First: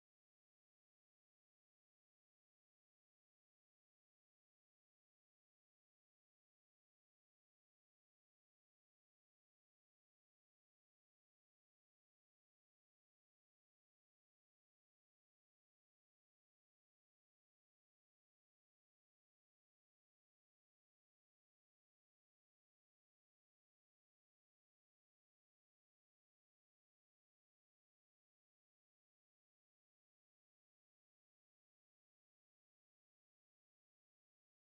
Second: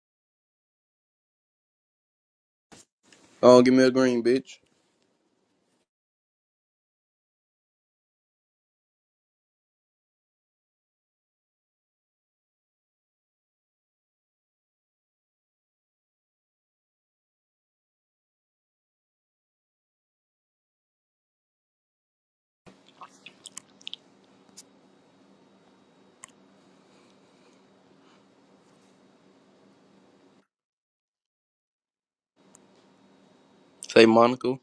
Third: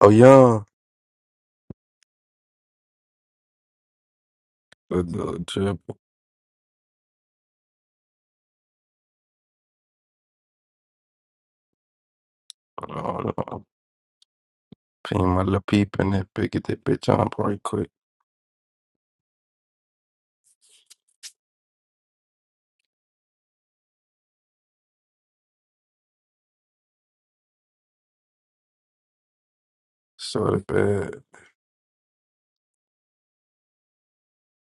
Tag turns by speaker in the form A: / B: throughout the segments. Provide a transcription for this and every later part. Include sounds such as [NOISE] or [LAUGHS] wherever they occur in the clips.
A: Oh yeah,
B: Oh, give me a green, bitch.
A: the, the drip. Oh, no. Ping my little peep in that bitch. Get that bitch on pretty quick. So the bad.
B: Say Monica.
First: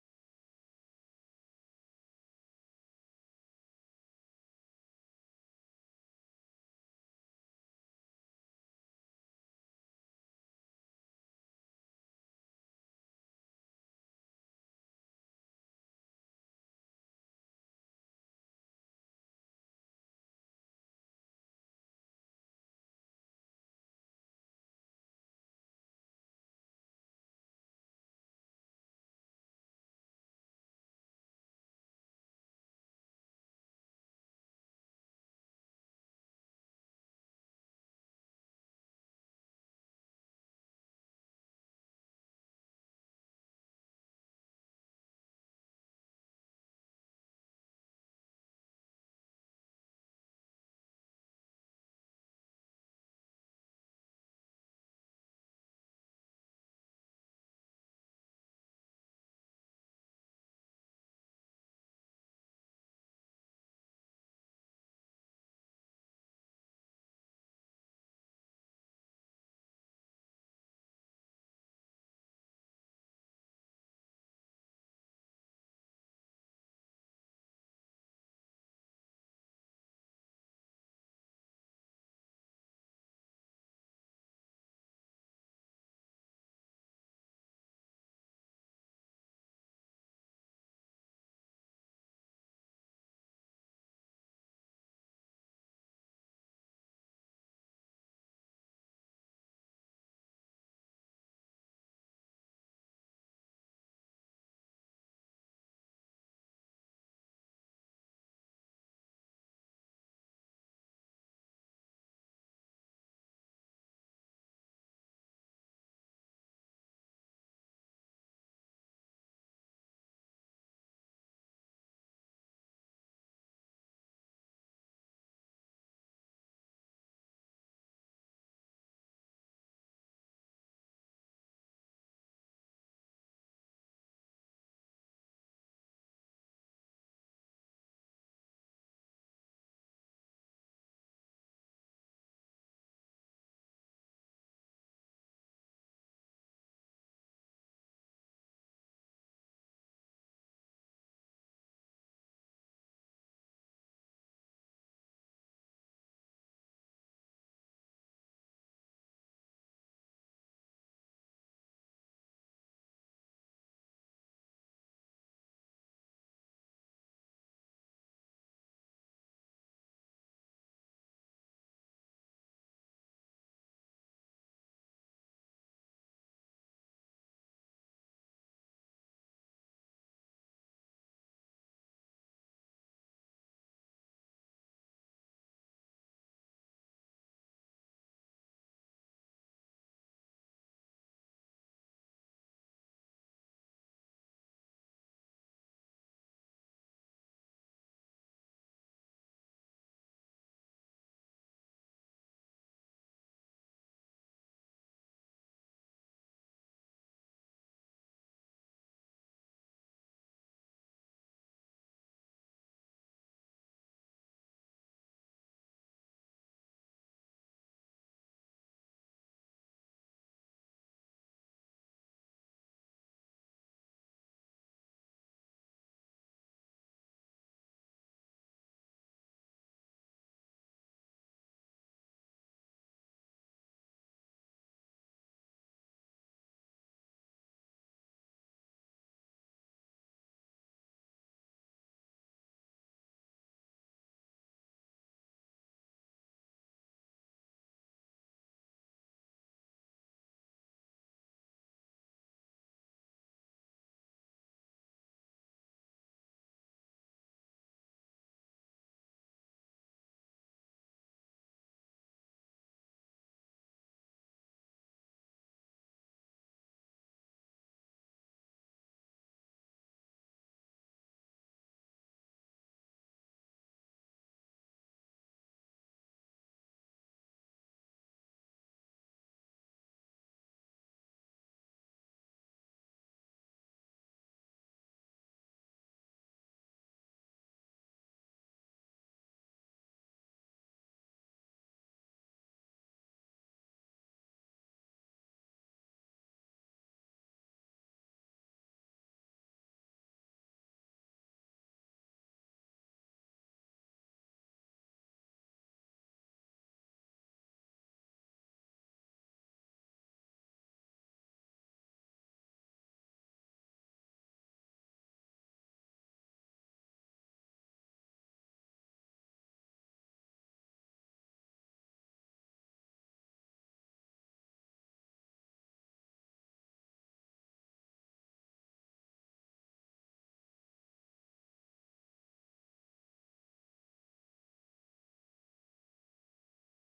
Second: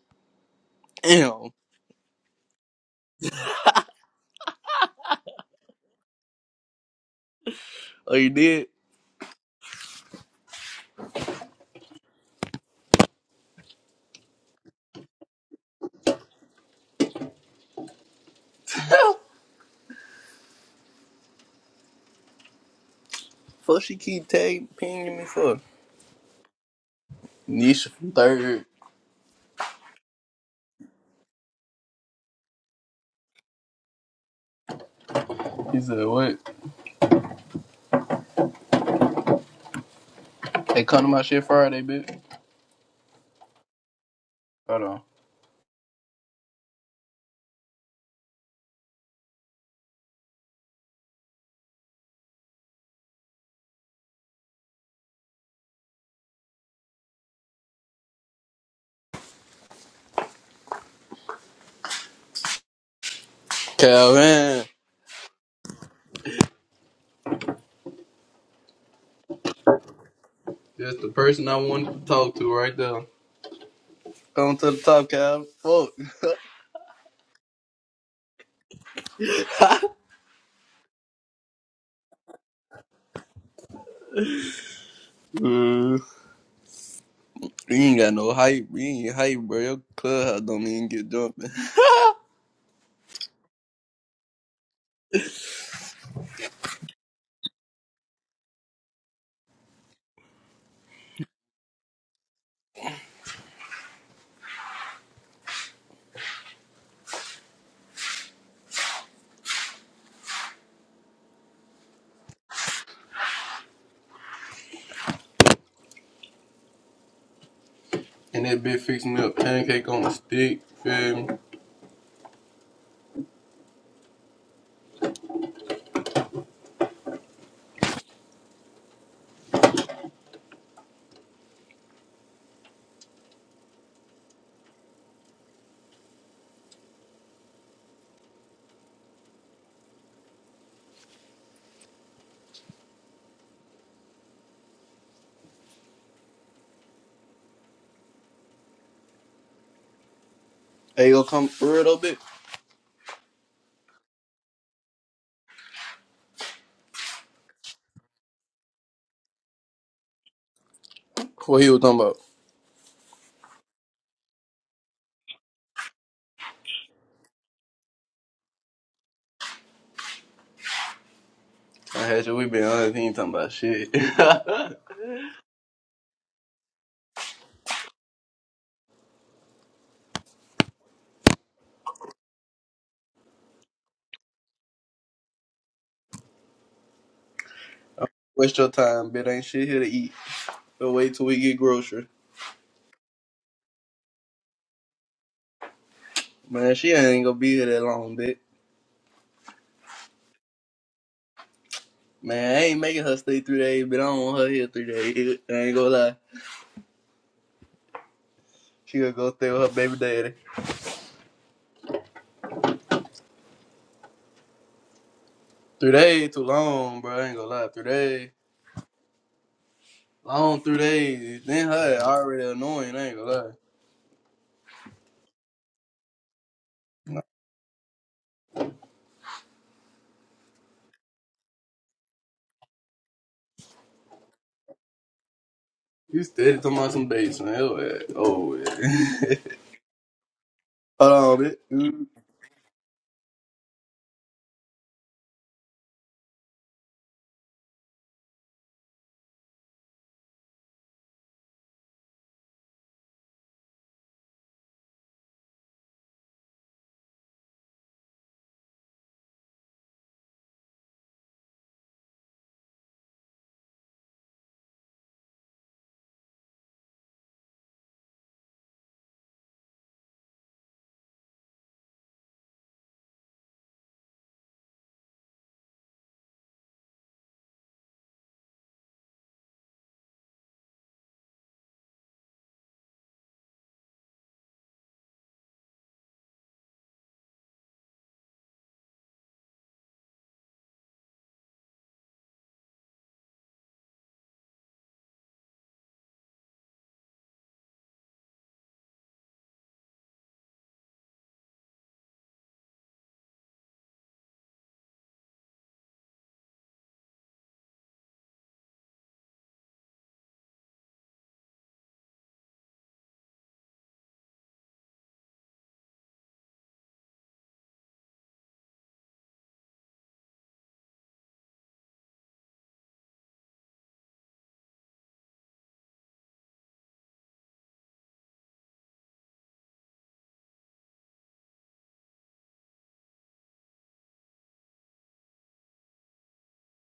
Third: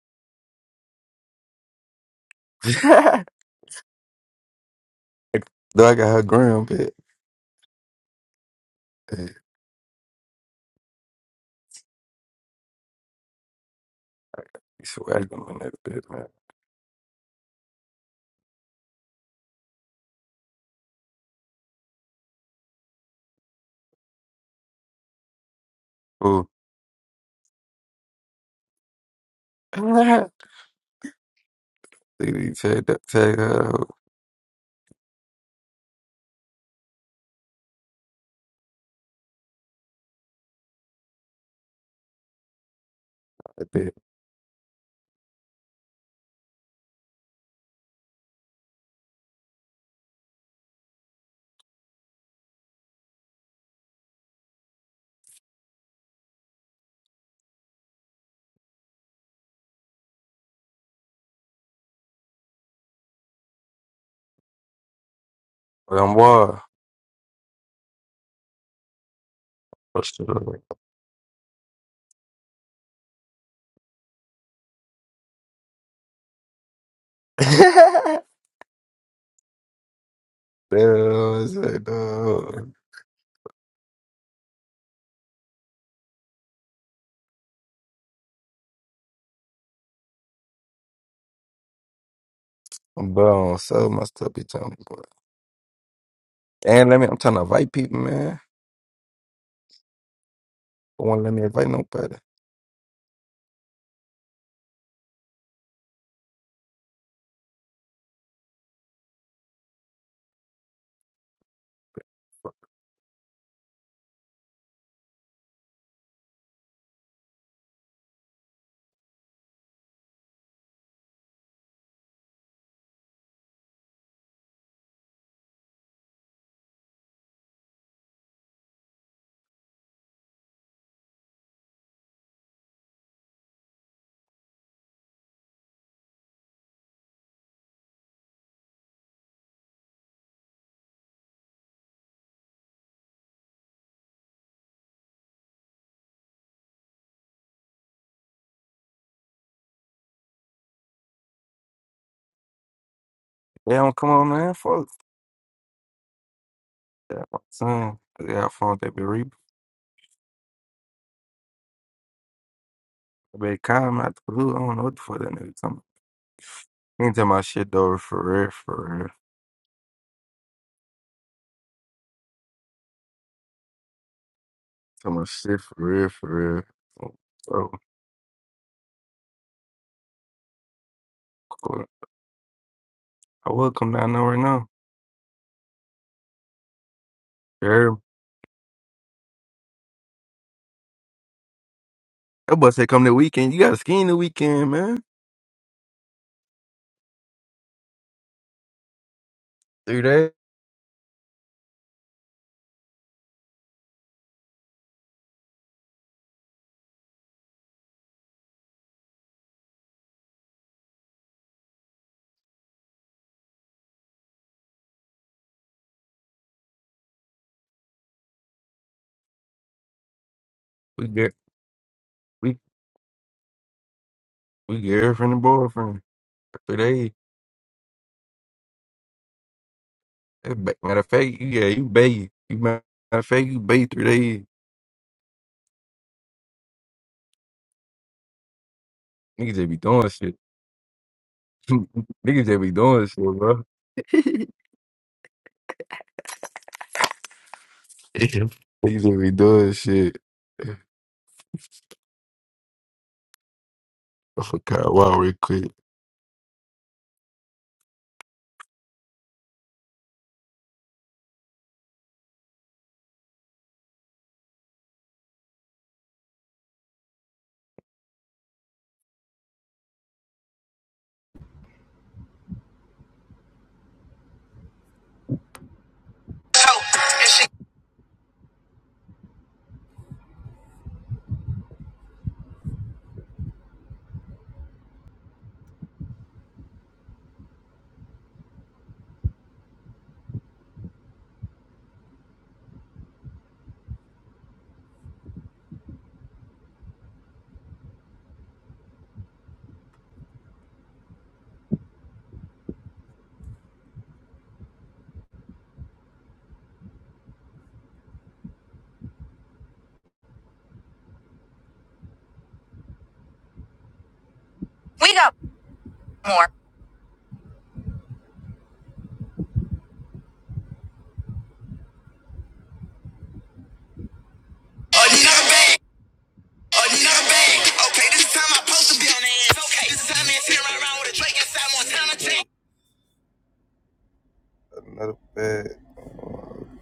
B: Damn.
A: [LAUGHS] Though I got her gram bit.
B: Oh, you did?
A: Hey, you swagging on that bit, man.
B: Hell, fuck she keep tag pinging me for?
A: Ooh.
B: Nisha from third.
A: [LAUGHS] Dude, take that, take her out.
B: He said, what? They come to my shit Friday, bitch.
A: That bit.
B: Hold on. Calvin.
A: But I'm wild. What's the
B: That's the person I wanted to talk to right there. Come to the top, Calvin. Fuck.
A: Damn, [LAUGHS]
B: Uh, you ain't got no hype. You ain't hype, bro. Your clubhouse don't even get jumping.
A: I'm bro, so my stuff be telling me, boy. And let me, I'm trying to invite people, man. Don't want to let me invite nobody.
B: And that bitch fixing me up pancake on a stick. Feel me? Hey, to come for real though, bitch.
A: They don't come on there, Fuck. Yeah, I'm saying. They got phones that be re
B: What he was talking about?
A: they calm out the blue. I don't know what the fuck that nigga talking about. He ain't talking about shit though, for real, for real.
B: I had you. We been on this. He ain't talking about shit. [LAUGHS]
A: Talking about shit for real, for real. So, cool. I will come down there right now. Yeah.
B: Waste your time, bitch. Ain't shit here to eat. But wait till we get grocery.
A: That boy said come the weekend. You got to ski in the weekend, man.
B: Man, she ain't gonna be here that long, bitch.
A: Three days.
B: Man, I ain't making her stay three days, but I don't want her here three days. I ain't gonna lie. She gonna go stay with her baby daddy. Three days too long, bro. I ain't gonna lie. Three days. Long three
A: We get
B: days. Then her ass already
A: we
B: annoying. I ain't gonna lie.
A: we girlfriend and boyfriend. Three days. That ba- Matter of fact, you- yeah, you bathe. You ma- matter of fact, you bathe three days.
B: You steady talking about some dates, man. Oh, yeah. Oh, yeah.
A: Niggas they be doing shit.
B: [LAUGHS] Hold on,
A: [LAUGHS]
B: bitch.
A: Niggas they be doing shit, bro. [LAUGHS] Niggas they be doing shit. I forgot wow real quick. We got more. Another bag. Another bag. Okay, this is time I'm supposed to be on the ass. Okay, this is time I'm sitting right around with a Drake inside Montana tank. Another bag.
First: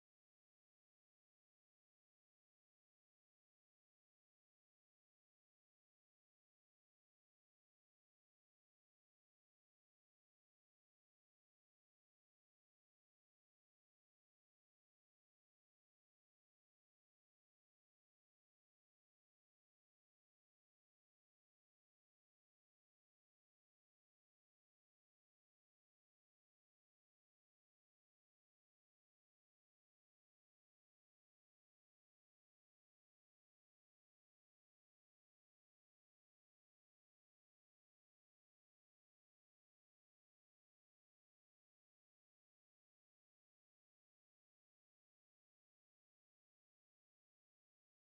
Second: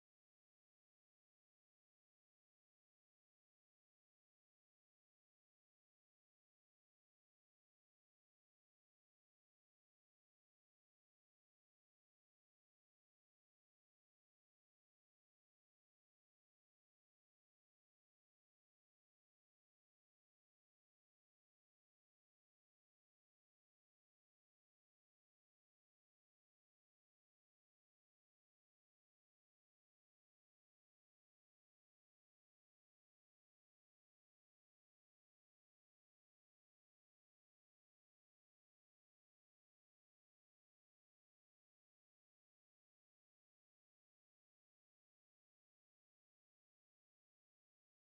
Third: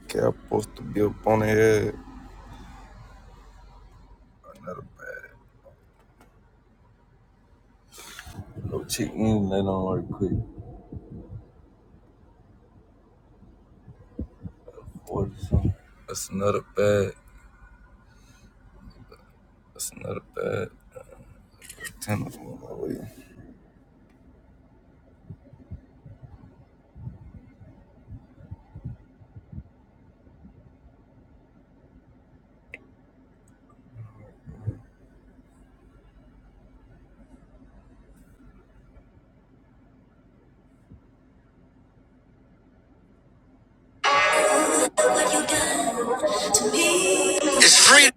A: Okay, I'm supposed to be up on the head. No check in, let on right quick. What is something? That's another bad. That's another bad contender for my way. It's free.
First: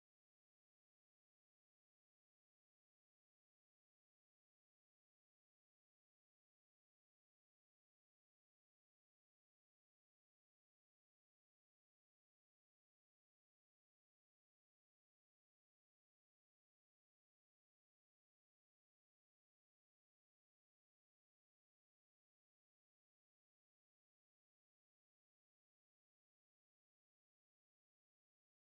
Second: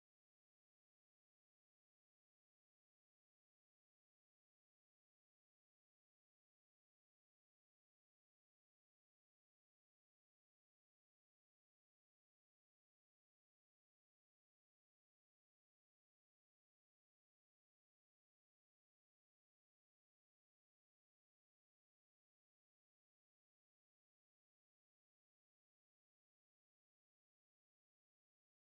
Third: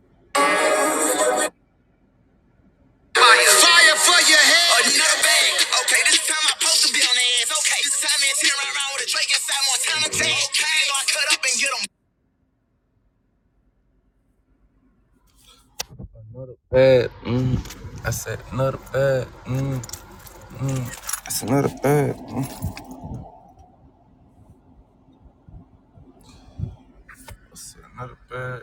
A: Fire. Fire for your head. Another bag. Okay, this time I'm supposed to be on the ass. Okay, this time it's here right around with a Drake inside Montana tag. Okay, so I cut up and get 'em. Bad. Mm. I said another bad. Mm. That's another bad. Mm. I said another bad.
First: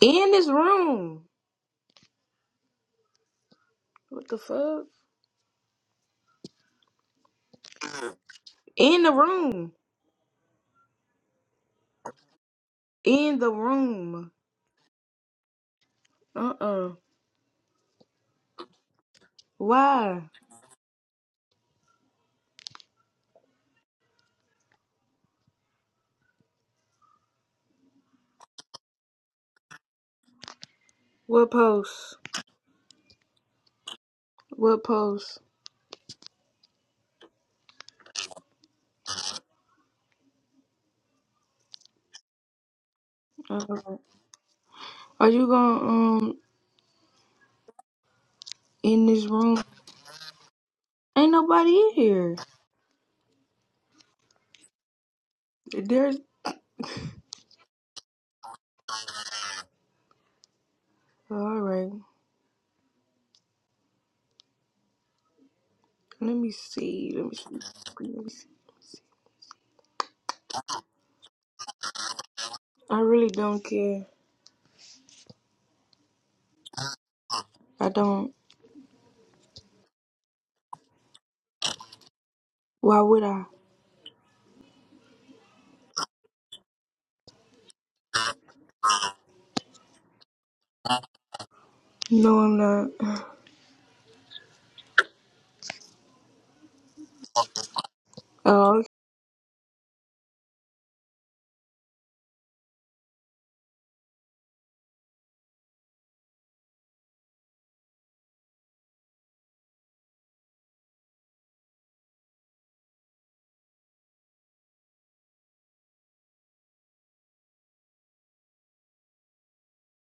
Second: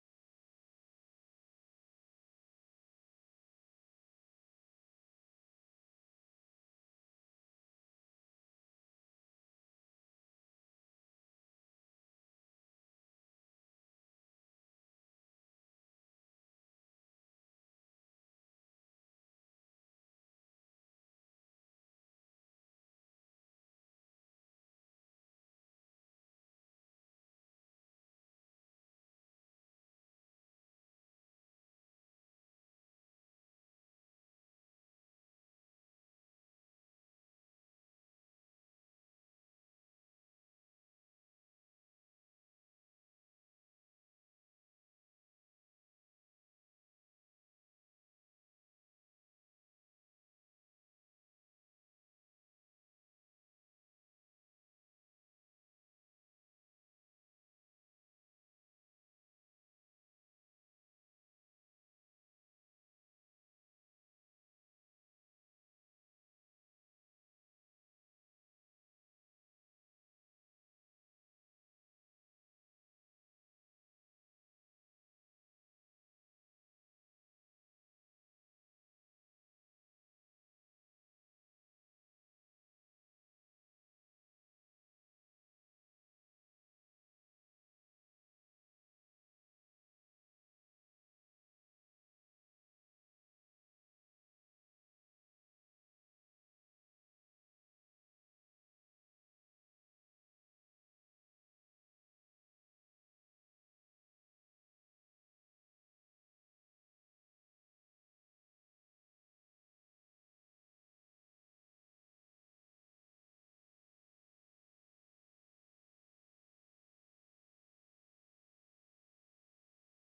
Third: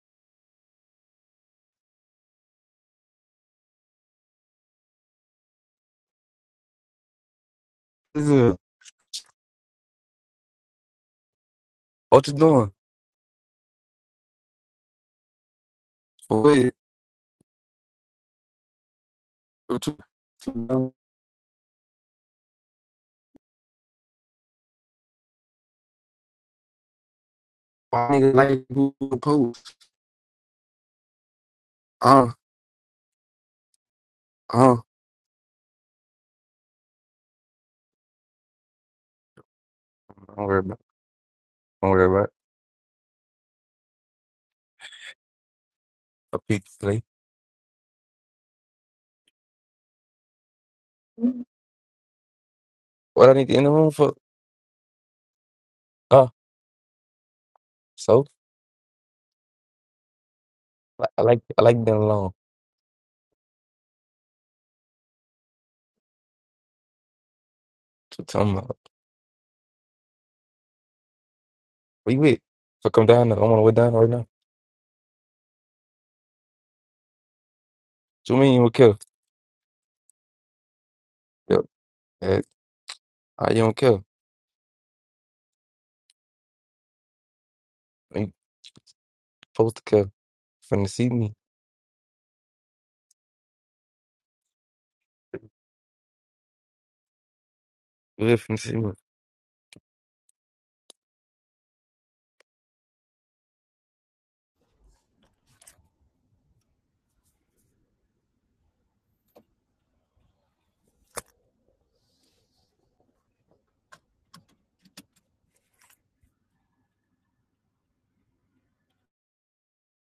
C: In this room. What the fuck?
A: Nigga,
C: In the room.
A: What you doing?
C: In the room. Uh
A: Wait,
C: uh
A: what you,
C: Why?
A: my nigga like you post.
C: What post?
A: Uh, uh.
C: What post?
A: Don't worry about. Don't worry about.
C: Uh-uh. Are you gonna um
A: A peep play.
C: in this room? Ain't nobody in here.
A: What I need to end the room for?
C: There's
A: Ah, so I I like
C: all
A: I like
C: right.
A: being alone.
C: Let me see. Let me see.
A: So
C: Let me
A: tell
C: see.
A: me, where you with? So
C: I
A: come down.
C: really
A: Now. I'm on the
C: don't
A: way down
C: care.
A: right now.
C: I don't.
A: So me, you don't care. Yo, eh,
C: Why would I?
A: I you don't kill. You supposed to care. Finna see me.
C: No, I'm not. [SIGHS]
A: You really finna see
C: Oh,
A: me.